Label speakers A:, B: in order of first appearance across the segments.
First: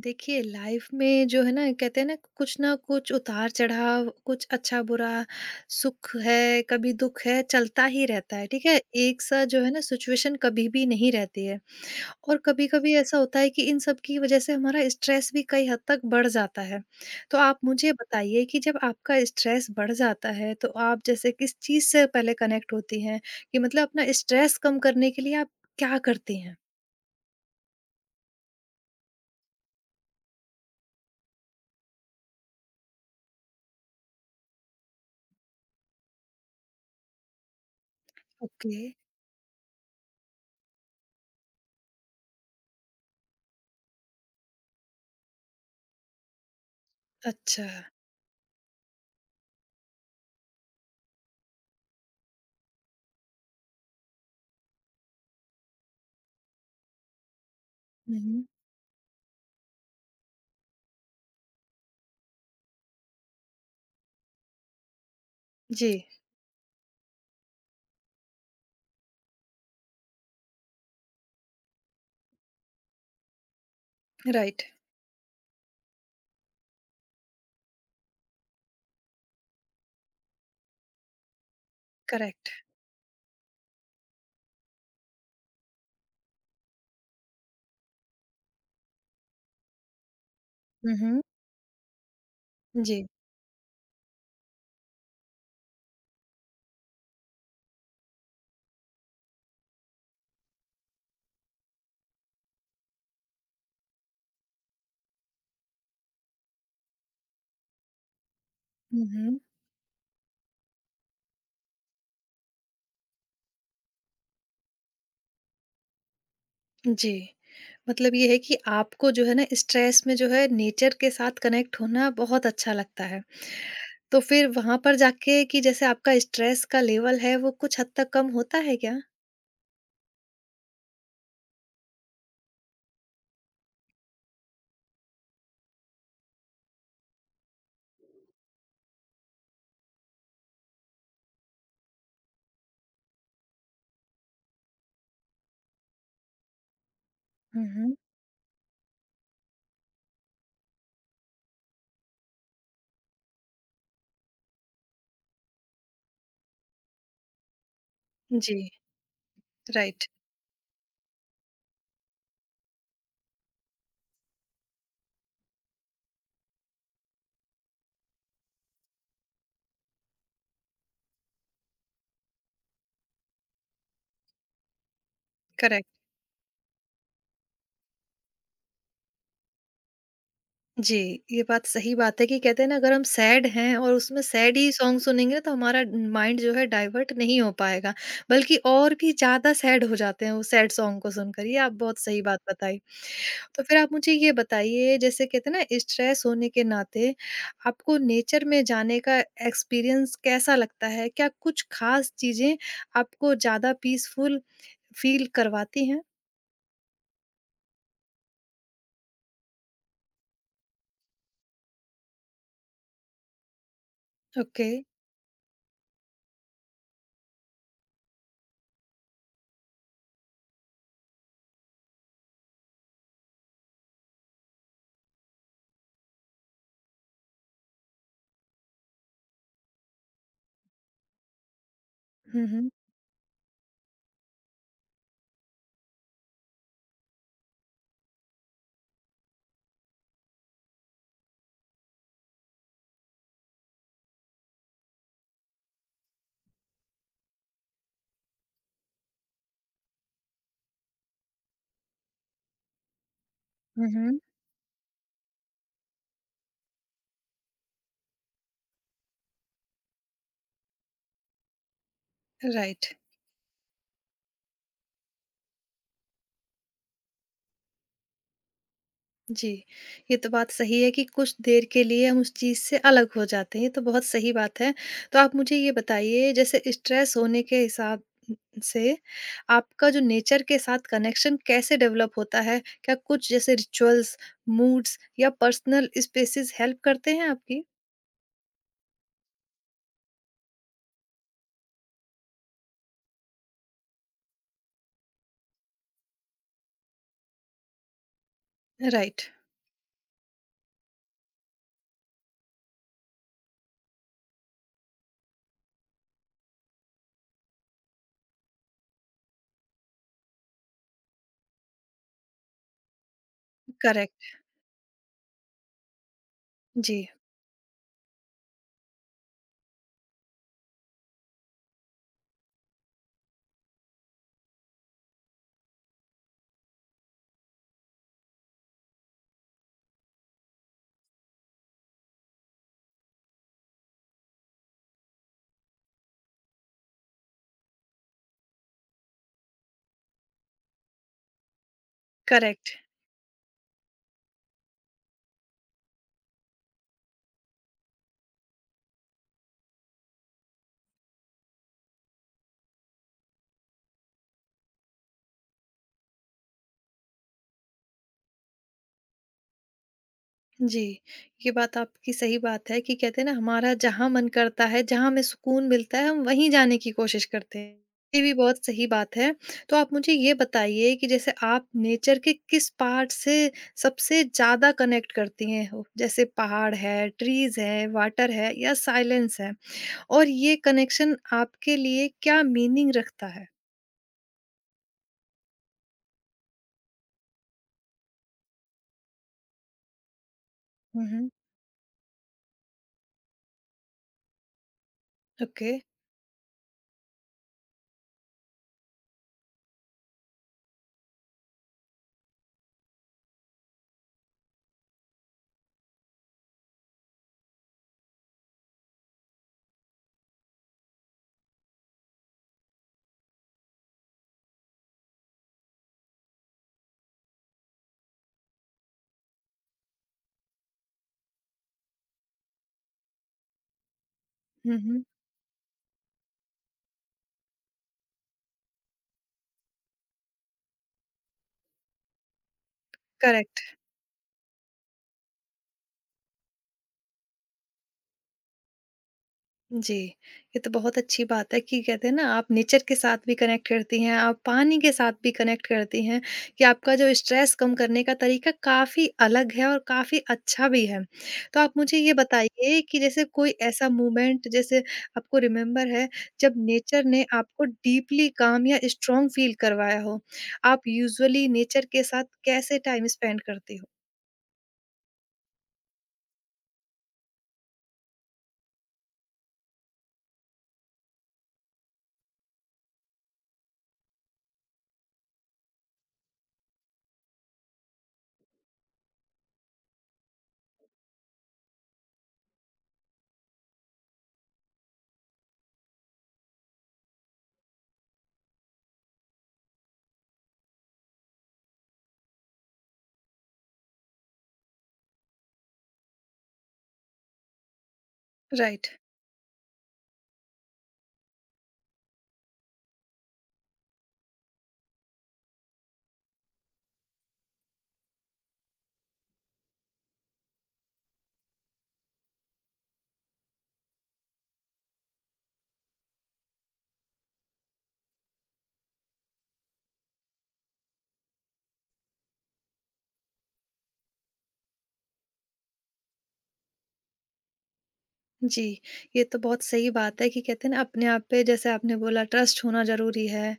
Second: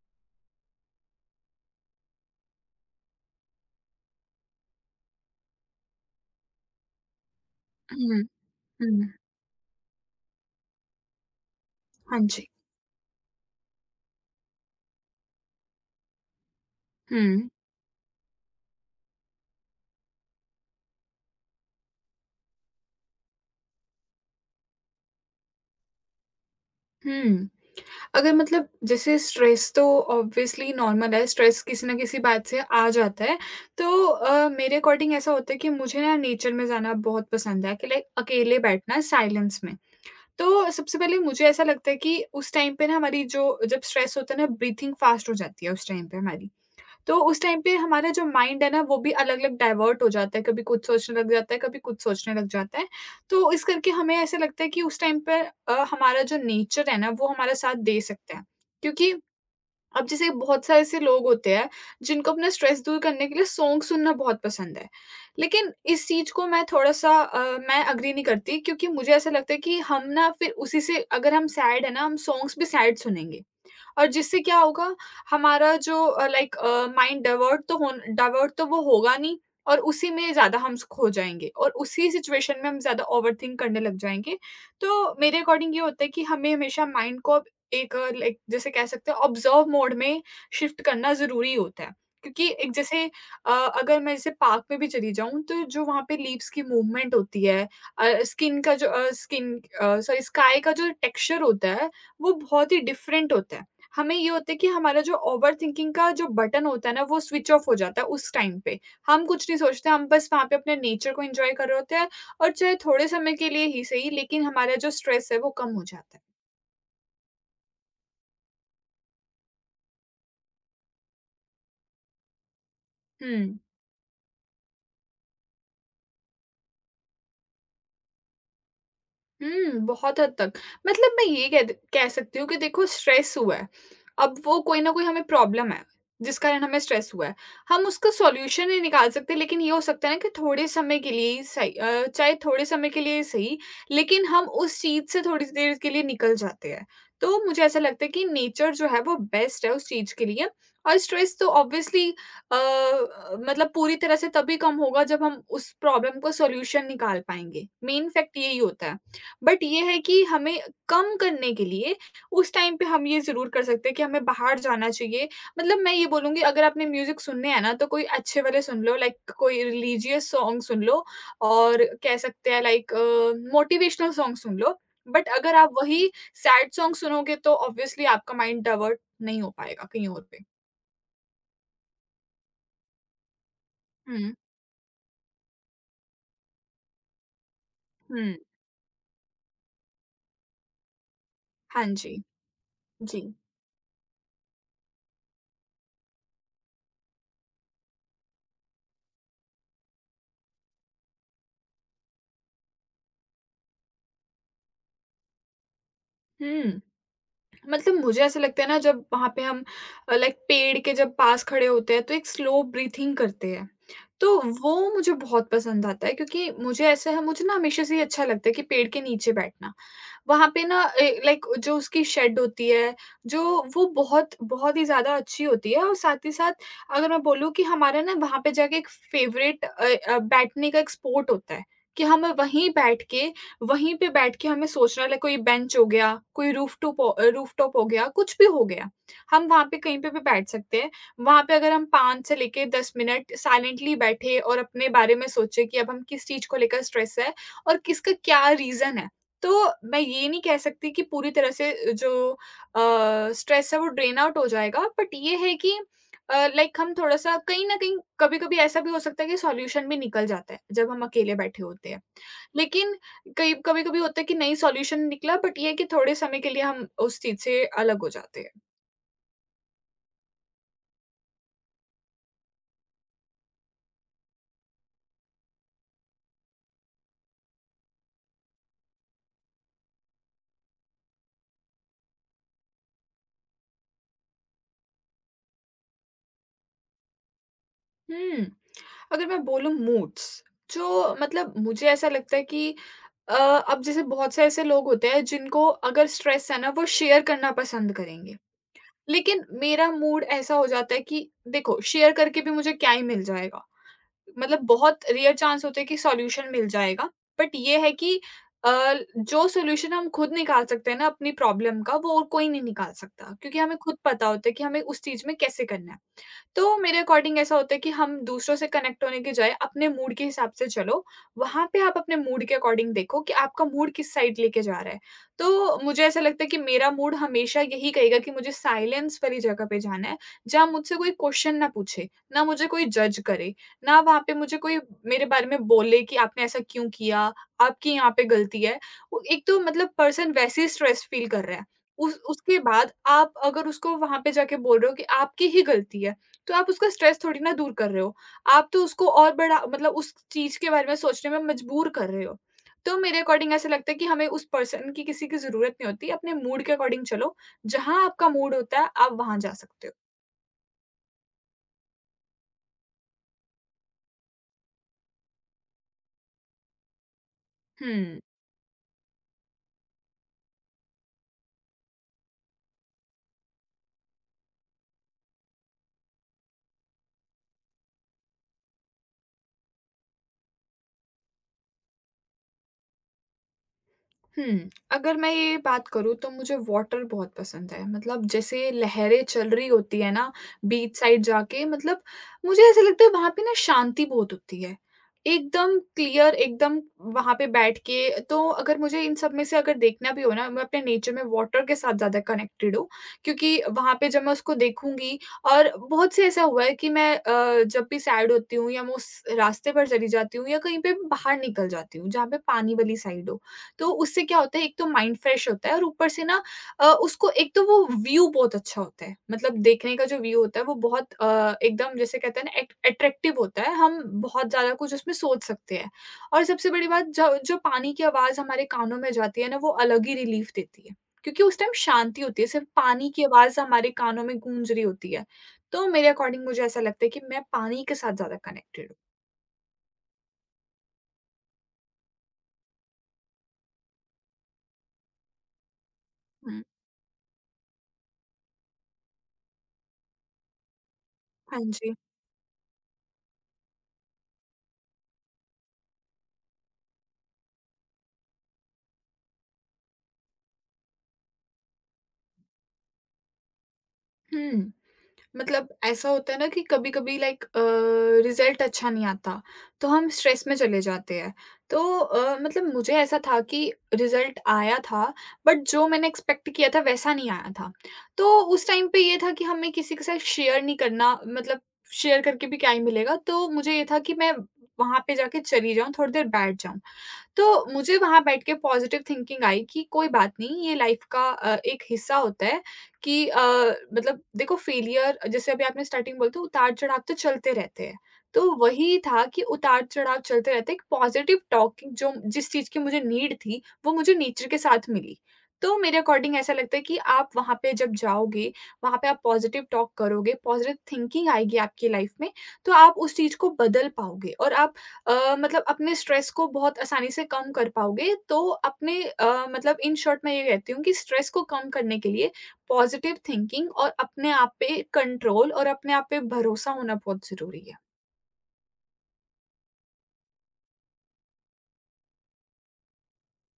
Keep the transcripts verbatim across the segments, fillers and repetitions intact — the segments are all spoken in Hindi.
A: देखिए लाइफ में जो है ना, कहते हैं ना, कुछ ना कुछ उतार चढ़ाव, कुछ अच्छा बुरा। सुख है, कभी दुख है, चलता ही
B: हुँ,
A: रहता है। ठीक है।
B: हुँ।
A: एक सा जो है ना सिचुएशन कभी भी नहीं रहती है।
B: हाँ
A: और
B: जी।
A: कभी कभी ऐसा होता है कि इन सब की वजह से हमारा स्ट्रेस भी कई हद तक बढ़ जाता है। तो
B: हुँ,
A: आप मुझे बताइए कि जब आपका स्ट्रेस बढ़ जाता है तो आप जैसे किस चीज से पहले कनेक्ट होती हैं, कि मतलब अपना स्ट्रेस कम करने के लिए आप क्या करती हैं।
B: हुँ। अगर मतलब जैसे स्ट्रेस तो ऑब्वियसली नॉर्मल है, स्ट्रेस किसी न किसी बात से आ जाता है। तो अ, मेरे अकॉर्डिंग ऐसा होता है कि मुझे ना नेचर में जाना बहुत पसंद है कि लाइक अकेले
A: ओके।
B: बैठना साइलेंस में। तो सबसे पहले मुझे ऐसा लगता है कि उस टाइम पे ना हमारी जो जब स्ट्रेस होता है ना, ब्रीथिंग फ़ास्ट हो जाती है उस टाइम पे हमारी। तो उस टाइम
A: अच्छा।
B: पे हमारा जो माइंड है ना, वो भी अलग-अलग डाइवर्ट हो जाता है, कभी कुछ सोचने लग जाता है, कभी कुछ सोचने लग जाता है। तो इस करके हमें ऐसा लगता है कि उस टाइम पे अ, हमारा जो नेचर है ना, वो हमारा साथ दे सकता
A: हम्म।
B: है। क्योंकि अब जैसे बहुत सारे ऐसे लोग होते हैं जिनको अपना स्ट्रेस दूर करने के लिए सॉन्ग सुनना बहुत पसंद है। लेकिन
A: जी।
B: इस चीज़ को मैं थोड़ा-सा अ, मैं एग्री नहीं करती, क्योंकि मुझे ऐसा लगता है कि हम ना फिर उसी से अगर हम सैड है ना, हम सॉन्ग्स भी सैड सुनेंगे। और जिससे क्या
A: राइट।
B: होगा, हमारा जो uh, like uh, mind divert तो होन डाइवर्ट तो वो होगा नहीं, और उसी में ज़्यादा हम स खो जाएँगे और उसी
A: करेक्ट।
B: सिचुएशन में हम ज़्यादा ओवरथिंक करने लग जाएँगे। तो मेरे अकॉर्डिंग ये होता है कि हमें हमेशा माइंड को अब एक लाइक जैसे कह सकते हैं ऑब्ज़र्व मोड में शिफ्ट
A: हुँ,
B: करना
A: हुँ।
B: ज़रूरी होता है। क्योंकि एक
A: जी।
B: जैसे अ, अगर मैं जैसे पार्क में भी चली जाऊँ, तो जो वहाँ पे लीव्स की मूवमेंट होती है, अ, स्किन का जो uh, skin, uh, sorry, sky का जो टेक्सचर होता है, वो बहुत ही डिफरेंट होता है। हमें ये होता है कि हमारा जो ओवरथिंकिंग का जो बटन होता है ना, वो स्विच ऑफ हो जाता है उस टाइम पे।
A: हुँ,
B: हम
A: हुँ।
B: कुछ नहीं सोचते, हम बस वहाँ पे अपने नेचर को एन्जॉय कर रहे होते हैं, और चाहे थोड़े समय के लिए ही सही, लेकिन हमारा जो स्ट्रेस है, वो कम हो जाता है।
A: जी। मतलब ये है कि आपको जो है ना स्ट्रेस में जो है नेचर के साथ कनेक्ट होना बहुत अच्छा लगता है।
B: हुँ।
A: तो फिर वहाँ पर जाके कि जैसे आपका स्ट्रेस का लेवल है वो कुछ हद तक कम होता है क्या?
B: हुँ, बहुत हद तक। मतलब मैं ये कह द कह सकती हूँ कि देखो स्ट्रेस हुआ है, अब वो कोई न कोई हमें प्रॉब्लम है, जिस कारण हमें स्ट्रेस हुआ है। हम उसका सॉल्यूशन नहीं निकाल सकते, लेकिन ये हो सकता है ना कि थोड़े समय के लिए ही सही अ, चाहे थोड़े समय के लिए ही सही, लेकिन हम उस चीज़ से थोड़ी सी देर के लिए निकल जाते हैं। तो मुझे
A: हुँ,
B: ऐसा
A: हुँ।
B: लगता है कि नेचर जो है वो बेस्ट है उस चीज़ के लिए। और स्ट्रेस तो ऑब्वियसली अ, मतलब पूरी तरह से तभी कम होगा, जब हम उस प्रॉब्लम का सॉल्यूशन निकाल पाएँगे। मेन फैक्ट
A: जी।
B: यही होता है। बट ये है
A: राइट।
B: कि हमें कम करने के लिए उस टाइम पे हम ये ज़रूर कर सकते हैं कि हमें बाहर जाना चाहिए। मतलब मैं ये बोलूँगी, अगर आपने म्यूज़िक सुनने हैं ना, तो कोई अच्छे वाले सुन लो, लाइक कोई रिलीजियस सॉन्ग सुन लो, और कह सकते हैं लाइक अ, मोटिवेशनल सॉन्ग सुन लो। बट अगर आप
A: करेक्ट।
B: वही सैड सॉन्ग सुनोगे, तो ऑब्वियसली आपका माइंड डाइवर्ट नहीं हो पाएगा कहीं और पे।
A: जी। ये बात सही बात है कि कहते हैं ना, अगर हम सैड हैं और उसमें
B: हुँ,
A: सैड ही सॉन्ग सुनेंगे ना, तो हमारा माइंड जो है डाइवर्ट नहीं हो पाएगा,
B: हुँ।
A: बल्कि और भी ज़्यादा सैड हो जाते हैं वो सैड सॉन्ग को सुनकर। ये आप
B: हाँ
A: बहुत
B: जी।
A: सही बात बताई।
B: जी।
A: तो फिर आप मुझे ये बताइए, जैसे कहते हैं ना स्ट्रेस होने के नाते आपको नेचर में जाने का एक्सपीरियंस कैसा लगता है? क्या कुछ ख़ास चीज़ें आपको ज़्यादा पीसफुल फ़ील करवाती हैं?
B: हुँ। मतलब मुझे ऐसा लगता है ना, जब वहाँ पे हम अ, लाइक पेड़ के जब पास खड़े होते हैं, तो एक स्लो ब्रीथिंग करते हैं। तो
A: ओके।
B: वो मुझे बहुत पसंद आता है, क्योंकि मुझे ऐसा है, मुझे ना हमेशा से ही अच्छा लगता है कि पेड़ के नीचे बैठना। वहाँ पे ना ए, लाइक जो उसकी शेड होती है, जो वो बहुत बहुत ही ज़्यादा अच्छी होती है, और साथ ही साथ अगर मैं बोलूँ कि हमारा ना वहाँ पे जाके एक फ़ेवरेट अ अ, बैठने का एक स्पॉट होता है, कि हम
A: हुँ,
B: वहीं
A: हुँ।
B: बैठ के वहीं पे बैठ के हमें सोचना ल कोई बेंच हो गया, कोई रूफ़टॉप हो अ, रूफ़टॉप हो गया, कुछ भी हो गया। हम वहाँ पे कहीं पे भी बैठ सकते हैं। वहाँ पे अगर हम पाँच से लेके दस मिनट साइलेंटली बैठे और अपने बारे में सोचे कि अब हम किस चीज़ को लेकर स्ट्रेस है और किसका क्या रीज़न है। तो मैं ये नहीं कह सकती कि पूरी तरह से जो अ, स्ट्रेस है वो
A: हुँ,
B: ड्रेन
A: हुँ।
B: आउट हो जाएगा, बट ये है कि अ, लाइक हम थोड़ा-सा कहीं न कहीं, कभी-कभी ऐसा भी हो सकता है कि सॉल्यूशन भी निकल जाता है, जब हम अकेले बैठे होते हैं।
A: राइट।
B: लेकिन कई कभी-कभी होता है कि नई सॉल्यूशन निकला, बट ये है कि थोड़े समय के लिए हम उस चीज़ से अलग हो जाते हैं।
A: जी, ये तो बात सही है कि कुछ देर के लिए हम उस चीज़ से अलग हो जाते हैं। ये तो बहुत सही बात है। तो आप मुझे ये बताइए, जैसे स्ट्रेस होने के हिसाब से आपका जो नेचर के साथ कनेक्शन कैसे डेवलप होता है? क्या कुछ जैसे रिचुअल्स, मूड्स या पर्सनल स्पेसेस हेल्प करते हैं आपकी?
B: हुँ, अगर मैं बोलूँ मूड्स, जो मतलब मुझे ऐसा लगता है कि अ, अब जैसे बहुत से ऐसे लोग होते हैं जिनको अगर स्ट्रेस है ना, वो शेयर करना पसंद करेंगे।
A: राइट।
B: लेकिन मेरा मूड ऐसा हो जाता है कि देखो, शेयर करके भी मुझे क्या ही मिल जाएगा? मतलब बहुत रेयर चांस होते हैं कि सॉल्यूशन मिल जाएगा। बट ये है कि अ, जो सॉल्यूशन हम खुद निकाल सकते हैं ना अपनी प्रॉब्लम का, वो और कोई नहीं निकाल सकता। क्योंकि हमें खुद
A: करेक्ट।
B: पता होता है कि हमें उस चीज़ में कैसे करना है। तो मेरे
A: जी।
B: अकॉर्डिंग ऐसा होता है कि हम दूसरों से कनेक्ट होने के जाए अपने मूड के हिसाब से चलो। वहाँ पे आप अपने मूड के अकॉर्डिंग देखो कि आपका मूड किस साइड लेके जा रहा है। तो मुझे ऐसा लगता है कि मेरा मूड हमेशा यही कहेगा कि मुझे साइलेंस वाली जगह पे जाना है, जहाँ मुझसे कोई क्वेश्चन ना पूछे, ना मुझे कोई जज करे, ना वहाँ पे मुझे कोई मेरे बारे में बोले कि आपने ऐसा क्यों किया? आपकी यहाँ पे गलती है। वो एक तो मतलब पर्सन वैसे ही स्ट्रेस फील कर रहा है। उस उसके
A: करेक्ट।
B: बाद आप अगर उसको वहाँ पे जाके बोल रहे हो कि आपकी ही गलती है। तो आप उसका स्ट्रेस थोड़ी ना दूर कर रहे हो। आप तो उसको और बड़ा मतलब उस चीज़ के बारे में सोचने में मजबूर कर रहे हो। तो मेरे अकॉर्डिंग ऐसा लगता है कि हमें उस पर्सन की किसी की ज़रूरत नहीं होती, अपने मूड के अकॉर्डिंग चलो, जहाँ आपका मूड होता है, आप वहाँ जा सकते हो।
A: जी, ये बात आपकी सही बात है कि कहते हैं ना, हमारा जहाँ मन करता है, जहाँ हमें सुकून मिलता है, हम वहीं जाने की कोशिश करते हैं।
B: हुँ।
A: ये भी बहुत सही बात है। तो आप मुझे ये बताइए कि जैसे आप नेचर के किस पार्ट से सबसे ज़्यादा कनेक्ट करती हैं हो? जैसे पहाड़ है, ट्रीज़ है, वाटर है या साइलेंस है? और ये कनेक्शन आपके लिए क्या मीनिंग रखता है?
B: हुँ, अगर मैं ये बात करूँ, तो मुझे वाटर बहुत पसंद है। मतलब जैसे लहरें चल रही होती हैं ना, बीच
A: हुँ,
B: साइड
A: हुँ।
B: जाके मतलब मुझे ऐसा लगता है वहाँ पे ना शांति बहुत होती है।
A: ओके।
B: एकदम क्लियर, एकदम वहाँ पे बैठ के, तो अगर मुझे इन सब में से अगर देखना भी हो ना, मैं अपने नेचर में वाटर के साथ ज़्यादा कनेक्टेड हूँ। क्योंकि वहाँ पे जब मैं उसको देखूँगी, और बहुत से ऐसा हुआ है कि मैं अ, जब भी सैड होती हूँ या मैं उस रास्ते पर चली जाती हूँ, या कहीं पे बाहर निकल जाती हूँ, जहाँ पे पानी वाली साइड हो। तो उससे क्या होता है, एक तो माइंड फ्रेश होता है, और ऊपर से ना अ, उसको एक तो वो व्यू बहुत अच्छा होता है, मतलब देखने का जो व्यू होता है वो बहुत अ, एकदम जैसे कहते हैं ना अट्रैक्टिव होता है, हम बहुत ज़्यादा
A: हुँ,
B: कुछ
A: हुँ।
B: उसमें सोच सकते हैं। और सबसे बड़ी बात, जो जो पानी की आवाज़ हमारे कानों में जाती है ना, वो अलग ही रिलीफ देती है, क्योंकि उस टाइम शांति होती है, सिर्फ पानी की आवाज़
A: करेक्ट।
B: हमारे कानों में गूंज रही होती है। तो मेरे अकॉर्डिंग मुझे ऐसा लगता है कि मैं पानी के साथ ज़्यादा कनेक्टेड
A: जी, ये तो बहुत अच्छी बात है कि कहते हैं ना, आप नेचर के साथ भी कनेक्ट करती हैं, आप पानी के साथ भी कनेक्ट करती हैं,
B: हूँ। हुँ,
A: कि आपका जो स्ट्रेस कम करने का तरीका काफ़ी अलग है और काफ़ी अच्छा भी है।
B: हाँ
A: तो आप
B: जी।
A: मुझे ये बताइए कि जैसे कोई ऐसा मोमेंट जैसे आपको रिमेम्बर है, जब नेचर ने आपको डीपली काम या स्ट्रॉन्ग फ़ील करवाया हो, आप यूजुअली नेचर के साथ कैसे टाइम स्पेंड करती हो?
B: हुँ। मतलब ऐसा होता है ना कि कभी-कभी लाइक अ, रिज़ल्ट अच्छा नहीं आता, तो हम स्ट्रेस में चले जाते हैं। तो अ, मतलब मुझे ऐसा था कि रिज़ल्ट आया था, बट जो मैंने एक्सपेक्ट किया था वैसा नहीं आया था। तो उस टाइम पे ये था कि हमें किसी के साथ शेयर नहीं करना, मतलब शेयर करके भी क्या ही मिलेगा? तो मुझे ये था कि मैं वहाँ पे जाके चली जाऊँ, थोड़ी देर बैठ जाऊँ। तो मुझे वहाँ बैठ के पॉज़िटिव थिंकिंग आई कि कोई बात नहीं, ये लाइफ़ का अ, एक हिस्सा होता है कि अ, मतलब देखो फेलियर जैसे अभी आपने स्टार्टिंग बोला था उतार-चढ़ाव तो चलते रहते हैं। तो
A: राइट।
B: वही था कि उतार-चढ़ाव चलते रहते हैं, एक पॉज़िटिव टॉकिंग जो जिस चीज़ की मुझे नीड थी, वो मुझे नेचर के साथ मिली। तो मेरे अकॉर्डिंग ऐसा लगता है कि आप वहाँ पे जब जाओगे, वहाँ पे आप पॉज़िटिव टॉक करोगे, पॉज़िटिव थिंकिंग आएगी आपकी लाइफ़ में, तो आप उस चीज़ को बदल पाओगे और आप अ, मतलब अपने स्ट्रेस को बहुत आसानी से कम कर पाओगे, तो अपने अ, मतलब इन शॉर्ट मैं ये कहती हूँ कि स्ट्रेस को कम करने के लिए पॉज़िटिव थिंकिंग और अपने आप पे कंट्रोल और अपने आप पे भरोसा होना बहुत ज़रूरी है।
A: जी, ये तो बहुत सही बात है कि कहते हैं ना, अपने आप पे जैसे आपने बोला ट्रस्ट होना ज़रूरी है।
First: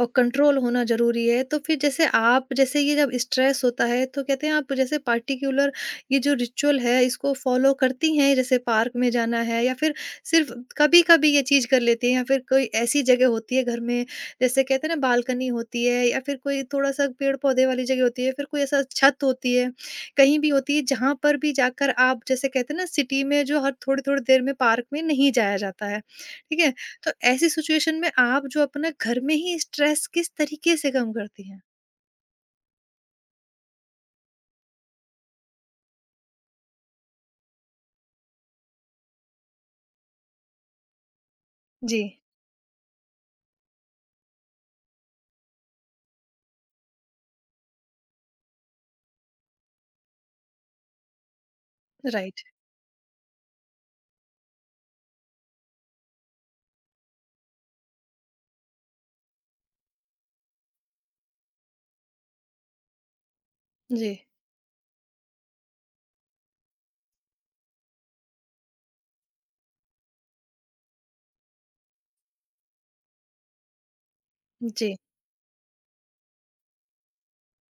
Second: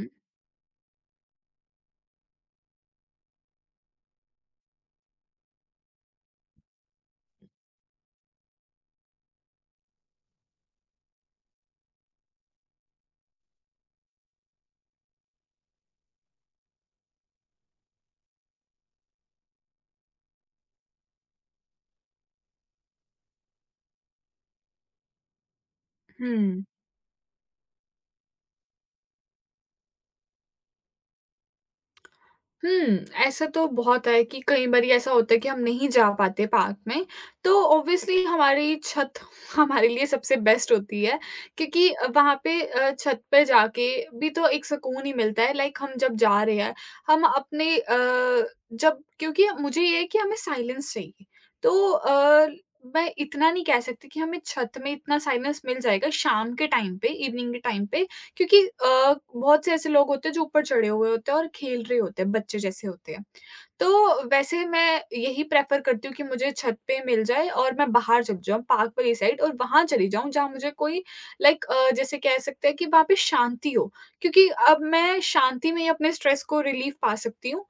A: और कंट्रोल होना ज़रूरी है। तो फिर जैसे आप जैसे ये जब स्ट्रेस होता है तो कहते हैं आप जैसे पार्टिकुलर ये जो रिचुअल है इसको फ़ॉलो करती हैं? जैसे पार्क में जाना है या फिर सिर्फ़ कभी-कभी ये चीज़ कर लेती हैं, या फिर कोई ऐसी जगह होती है घर में, जैसे कहते हैं ना बालकनी होती है या फिर कोई थोड़ा-सा पेड़-पौधे वाली जगह होती है, फिर कोई ऐसा छत होती है, कहीं भी होती है जहाँ पर भी जाकर आप जैसे कहते हैं ना सिटी में जो हर थोड़ी-थोड़ी देर में पार्क में नहीं जाया जाता है, ठीक
B: हुँ।
A: है? तो ऐसी सिचुएशन में आप जो अपना घर में ही स्ट्रेस किस तरीके से कम करती हैं?
B: हुँ, ऐसा तो बहुत है कि कई बारी ऐसा होता है कि हम नहीं जा पाते पार्क में, तो ऑब्वियसली हमारी छत हमारे लिए सबसे बेस्ट होती है क्योंकि
A: जी।
B: अ, वहाँ पे अ, छत पे जाके भी तो एक सुकून ही मिलता है लाइक हम जब जा रहे हैं, हम अपने अ, जब क्योंकि मुझे ये है कि हमें साइलेंस चाहिए, तो
A: राइट।
B: अ, मैं इतना नहीं कह सकती कि हमें छत में इतना साइलेंस मिल जाएगा शाम के टाइम पे, इवनिंग के टाइम पे क्योंकि अ, बहुत से ऐसे लोग होते हैं जो ऊपर चढ़े हुए होते हैं और खेल रहे होते हैं, बच्चे जैसे होते हैं।
A: जी,
B: तो वैसे मैं यही प्रेफ़र करती हूँ कि मुझे छत पे मिल जाए और मैं बाहर चली जाऊँ पार्क वाली साइड और वहाँ चली जाऊँ जहाँ मुझे कोई लाइक अ, जैसे कह सकते हैं कि वहाँ पे शांति हो। क्योंकि अब
A: जी,
B: मैं शांति में ही अपने स्ट्रेस को रिलीफ़ पा सकती हूँ।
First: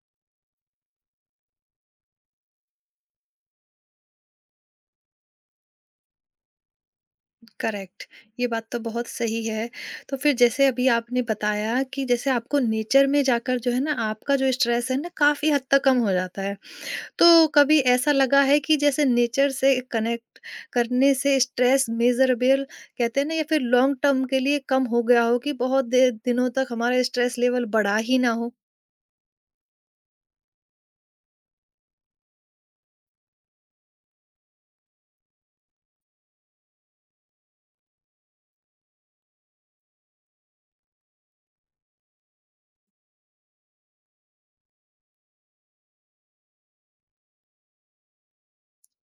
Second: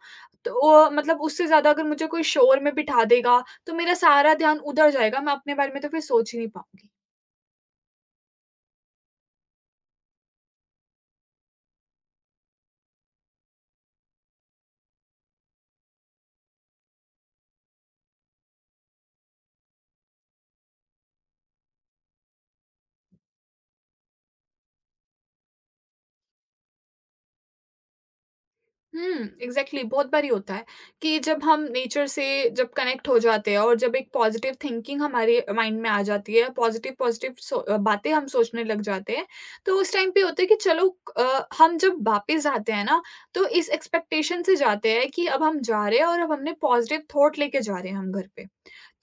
B: तो अ, मतलब उससे ज़्यादा अगर मुझे कोई शोर में बिठा देगा, तो मेरा सारा ध्यान उधर जाएगा, मैं अपने बारे में तो फिर सोच ही नहीं पाऊँगी।
A: करेक्ट। ये बात तो बहुत सही है। तो फिर जैसे अभी आपने बताया कि जैसे आपको नेचर में जाकर जो है ना आपका जो स्ट्रेस है ना काफ़ी हद तक कम हो जाता है। तो कभी ऐसा लगा है कि जैसे नेचर से कनेक्ट करने से स्ट्रेस मेज़रेबल कहते हैं ना, या फिर लॉन्ग टर्म के लिए कम हो गया हो कि बहुत देर दिनों तक हमारा स्ट्रेस लेवल बढ़ा ही ना हो?
B: हुँ, एग्ज़ैक्टली बहुत बारी होता है कि जब हम नेचर से जब कनेक्ट हो जाते हैं और जब एक पॉज़िटिव थिंकिंग हमारे माइंड में आ जाती है, पॉज़िटिव-पॉज़िटिव सो अ, बातें हम सोचने लग जाते हैं, तो उस टाइम पे होता है कि चलो अ, हम जब वापस आते हैं ना, तो इस एक्सपेक्टेशन से जाते हैं कि अब हम जा रहे हैं और अब हमने पॉज़िटिव थॉट लेके जा रहे हैं हम घर पे।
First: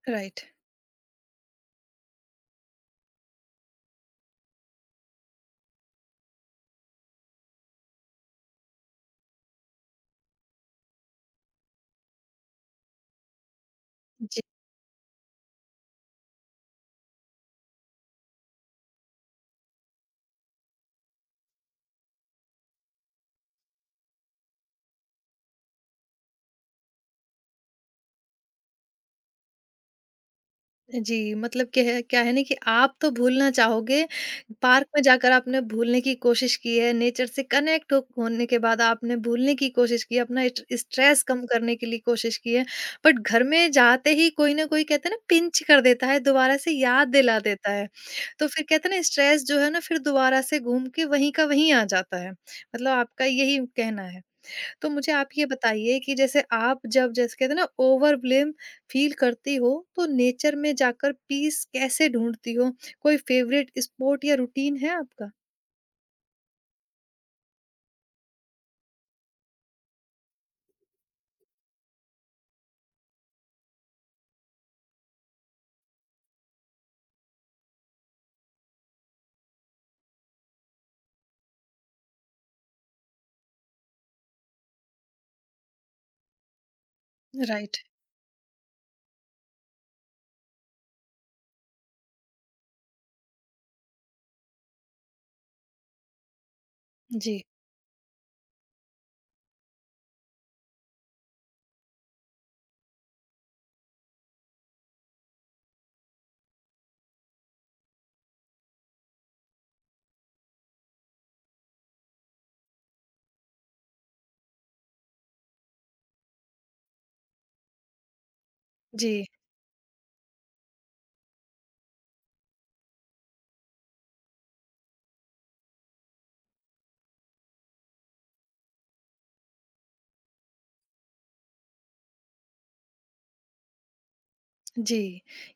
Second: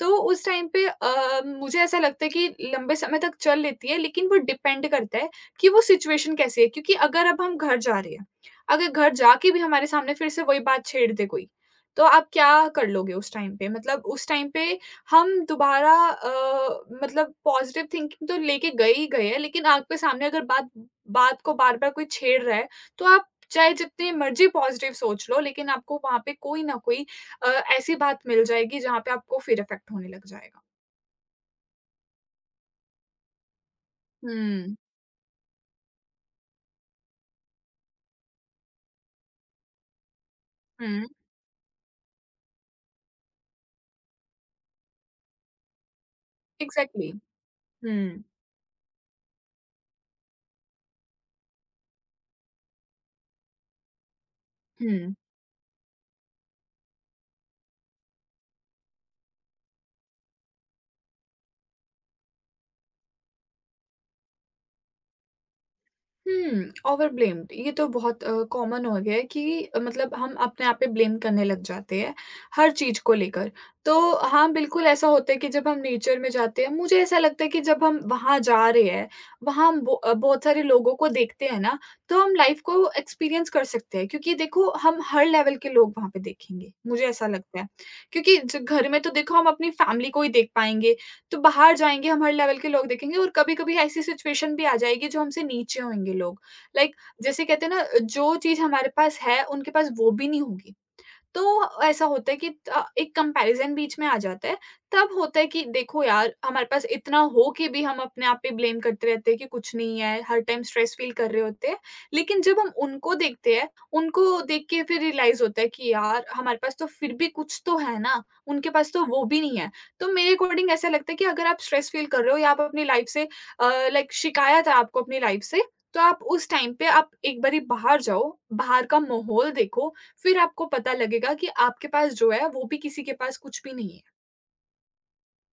B: तो
A: राइट।
B: उस टाइम पे अ, मुझे ऐसा लगता है कि लंबे समय तक चल लेती है, लेकिन वो डिपेंड करता है कि वो सिचुएशन कैसी है। क्योंकि अगर अब हम घर जा रहे हैं, अगर घर जाके भी हमारे सामने फिर से वही बात छेड़ दे कोई, तो आप क्या कर लोगे उस टाइम पे? मतलब उस टाइम पे हम दोबारा अ, मतलब पॉज़िटिव थिंकिंग तो लेके गए ही गए हैं, लेकिन आपके सामने अगर बात बात को बार-बार कोई छेड़ रहा है, तो आप चाहे जितनी मर्ज़ी पॉज़िटिव सोच लो, लेकिन आपको वहाँ पे कोई ना कोई अ, ऐसी बात मिल जाएगी जहाँ पे आपको फिर इफ़ेक्ट होने लग जाएगा।
A: जी, मतलब कह क्या है ना कि आप तो भूलना चाहोगे,
B: हुँ।
A: पार्क में जाकर आपने भूलने की कोशिश की है, नेचर से कनेक्ट हो होने के बाद आपने भूलने की कोशिश की है, अपना स्ट
B: हुँ,
A: स्ट्रेस कम करने के लिए कोशिश की है, बट घर में जाते ही कोई न कोई कहते हैं ना पिंच कर देता है, दोबारा से
B: एग्ज़ैक्टली।
A: याद दिला देता है।
B: हुँ,
A: तो फिर कहते हैं ना स्ट्रेस जो है ना फिर दोबारा से घूम के वहीं का वहीं आ जाता है। मतलब आपका यही कहना है। तो मुझे
B: हुँ।
A: आप ये बताइए कि जैसे आप जब जैसे कहते हैं ना ओवरव्हेलम फील करती हो तो नेचर में जाकर पीस कैसे ढूंढती हो? कोई फेवरेट स्पॉट या रूटीन है आपका?
B: हुँ, ओवर ब्लेम्ड ये तो बहुत अ, कॉमन हो गया है कि अ, मतलब हम अपने आप पे ब्लेम करने लग जाते हैं, हर चीज़ को लेकर। तो हाँ, बिल्कुल ऐसा होता है कि जब हम नेचर में जाते हैं मुझे ऐसा लगता है कि जब हम वहाँ जा रहे हैं, वहाँ हम बो अ, बहुत सारे लोगों को देखते हैं ना, तो हम लाइफ़ को एक्सपीरियंस कर सकते हैं क्योंकि देखो हम हर लेवल के लोग वहाँ पे देखेंगे, मुझे ऐसा लगता है।
A: राइट।
B: क्योंकि ज घर में तो देखो हम अपनी फैमिली को ही देख पाएँगे, तो बाहर जाएँगे, हमारे लेवल के लोग देखेंगे और कभी-कभी ऐसी सिचुएशन भी आ जाएगी जो हमसे नीचे होंगे लोग। लाइक
A: जी,
B: जैसे कहते हैं ना, जो चीज़ हमारे पास है, उनके पास वो भी नहीं होगी। तो ऐसा होता है कि अ, एक कंपैरिज़न बीच में आ जाता है। तब होता है कि देखो यार, हमारे पास इतना हो के भी हम अपने आप पे ब्लेम करते रहते हैं कि कुछ नहीं है, हर टाइम स्ट्रेस फ़ील कर रहे होते हैं। लेकिन जब हम उनको देखते हैं, उनको देख के फिर रियलाइज़ होता है कि यार, हमारे पास तो फिर भी कुछ तो है ना, उनके पास तो वो
A: जी,
B: भी नहीं है। तो मेरे अकॉर्डिंग ऐसा लगता है कि अगर आप स्ट्रेस फ़ील कर रहे हो या आप अपनी लाइफ़ से अ, लाइक शिकायत है आपको अपनी लाइफ़ से, तो आप उस टाइम पे आप एक बारी बाहर जाओ, बाहर का माहौल देखो फिर आपको पता लगेगा कि आपके पास जो है, वो भी किसी के पास कुछ भी नहीं है।
A: जी।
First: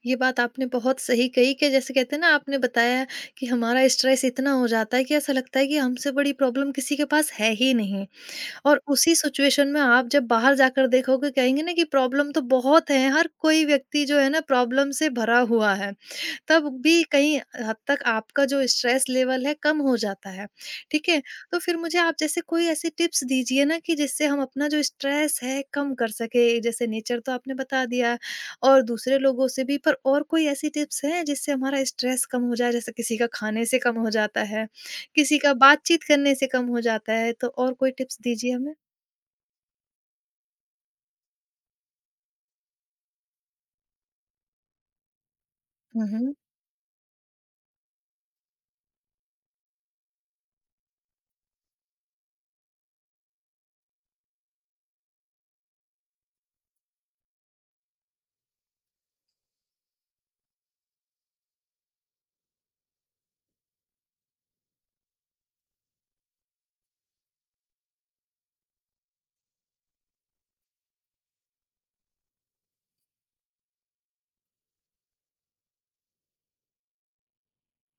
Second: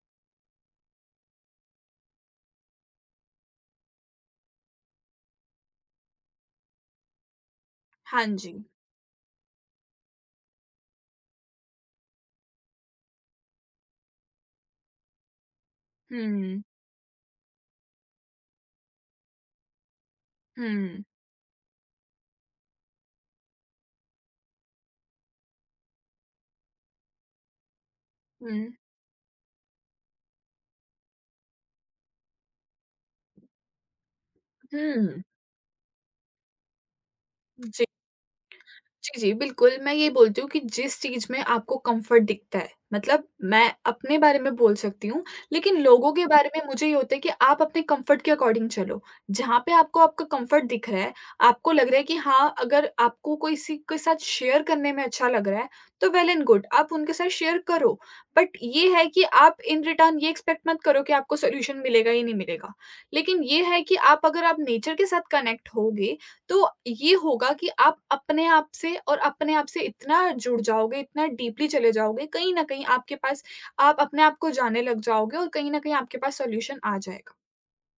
A: ये बात आपने बहुत सही कही कि जैसे कहते हैं ना आपने बताया कि हमारा स्ट्रेस इतना हो जाता है कि ऐसा लगता है कि हमसे बड़ी प्रॉब्लम किसी के पास है ही नहीं,
B: हाँ जी।
A: और उसी सिचुएशन में आप जब बाहर जाकर देखोगे कहेंगे ना कि प्रॉब्लम तो बहुत है, हर कोई व्यक्ति जो है ना प्रॉब्लम से भरा हुआ है।
B: हुँ,
A: तब भी कहीं हद तक आपका जो स्ट्रेस लेवल है कम हो जाता है,
B: हुँ,
A: ठीक है? तो फिर मुझे आप जैसे कोई ऐसी टिप्स दीजिए ना कि जिससे हम अपना जो स्ट्रेस है कम कर सकें। जैसे नेचर तो आपने बता दिया,
B: हुँ,
A: और दूसरे लोगों से भी, पर और कोई ऐसी टिप्स हैं जिससे हमारा स्ट्रेस कम हो जाए? जैसे किसी का खाने से कम हो जाता है,
B: हुँ,
A: किसी का बातचीत करने से कम हो जाता है, तो और
B: जी।
A: कोई टिप्स दीजिए हमें?
B: जी, जी, बिल्कुल, मैं ये बोलती हूँ कि जिस चीज़ में आपको कम्फ़र्ट दिखता है, मतलब मैं अपने बारे में बोल सकती हूँ, लेकिन
A: हुँ,
B: लोगों के
A: हुँ।
B: बारे में मुझे ये होता है कि आप अपने कम्फ़र्ट के अकॉर्डिंग चलो। जहाँ पे आपको आपका कम्फ़र्ट दिख रहा है, आपको लग रहा है कि हाँ, अगर आपको कोई किसी के साथ शेयर करने में अच्छा लग रहा है, तो वेल एंड गुड, आप उनके साथ शेयर करो। बट ये है कि आप इन रिटर्न ये एक्सपेक्ट मत करो कि आपको सॉल्यूशन मिलेगा ही नहीं मिलेगा। लेकिन ये है कि आप अगर आप नेचर के साथ कनेक्ट होगे तो ये होगा कि आप अपने आप से और अपने आप से इतना जुड़ जाओगे, इतना डीपली चले जाओगे, कहीं न कहीं आपके पास आप अपने आप को जाने लग जाओगे और कहीं न कहीं आपके पास सॉल्यूशन आ जाएगा।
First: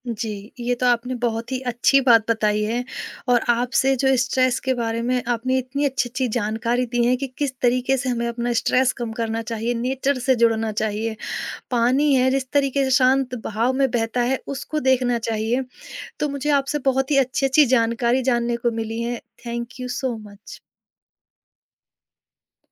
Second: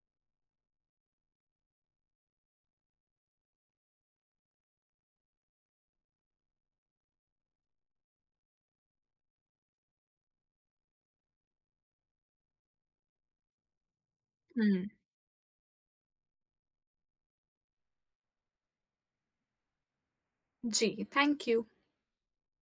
A: जी, ये तो आपने बहुत ही अच्छी बात बताई है, और आपसे जो स्ट्रेस के बारे में आपने इतनी अच्छी-अच्छी जानकारी दी है कि किस तरीके से हमें अपना स्ट्रेस कम करना चाहिए, नेचर से जुड़ना चाहिए। पानी है जिस तरीके से शांत बहाव में बहता है उसको
B: हुँ।
A: देखना चाहिए। तो मुझे आपसे बहुत ही अच्छी-अच्छी जानकारी जानने को मिली है। Thank you so much.
B: जी, थैंक यू।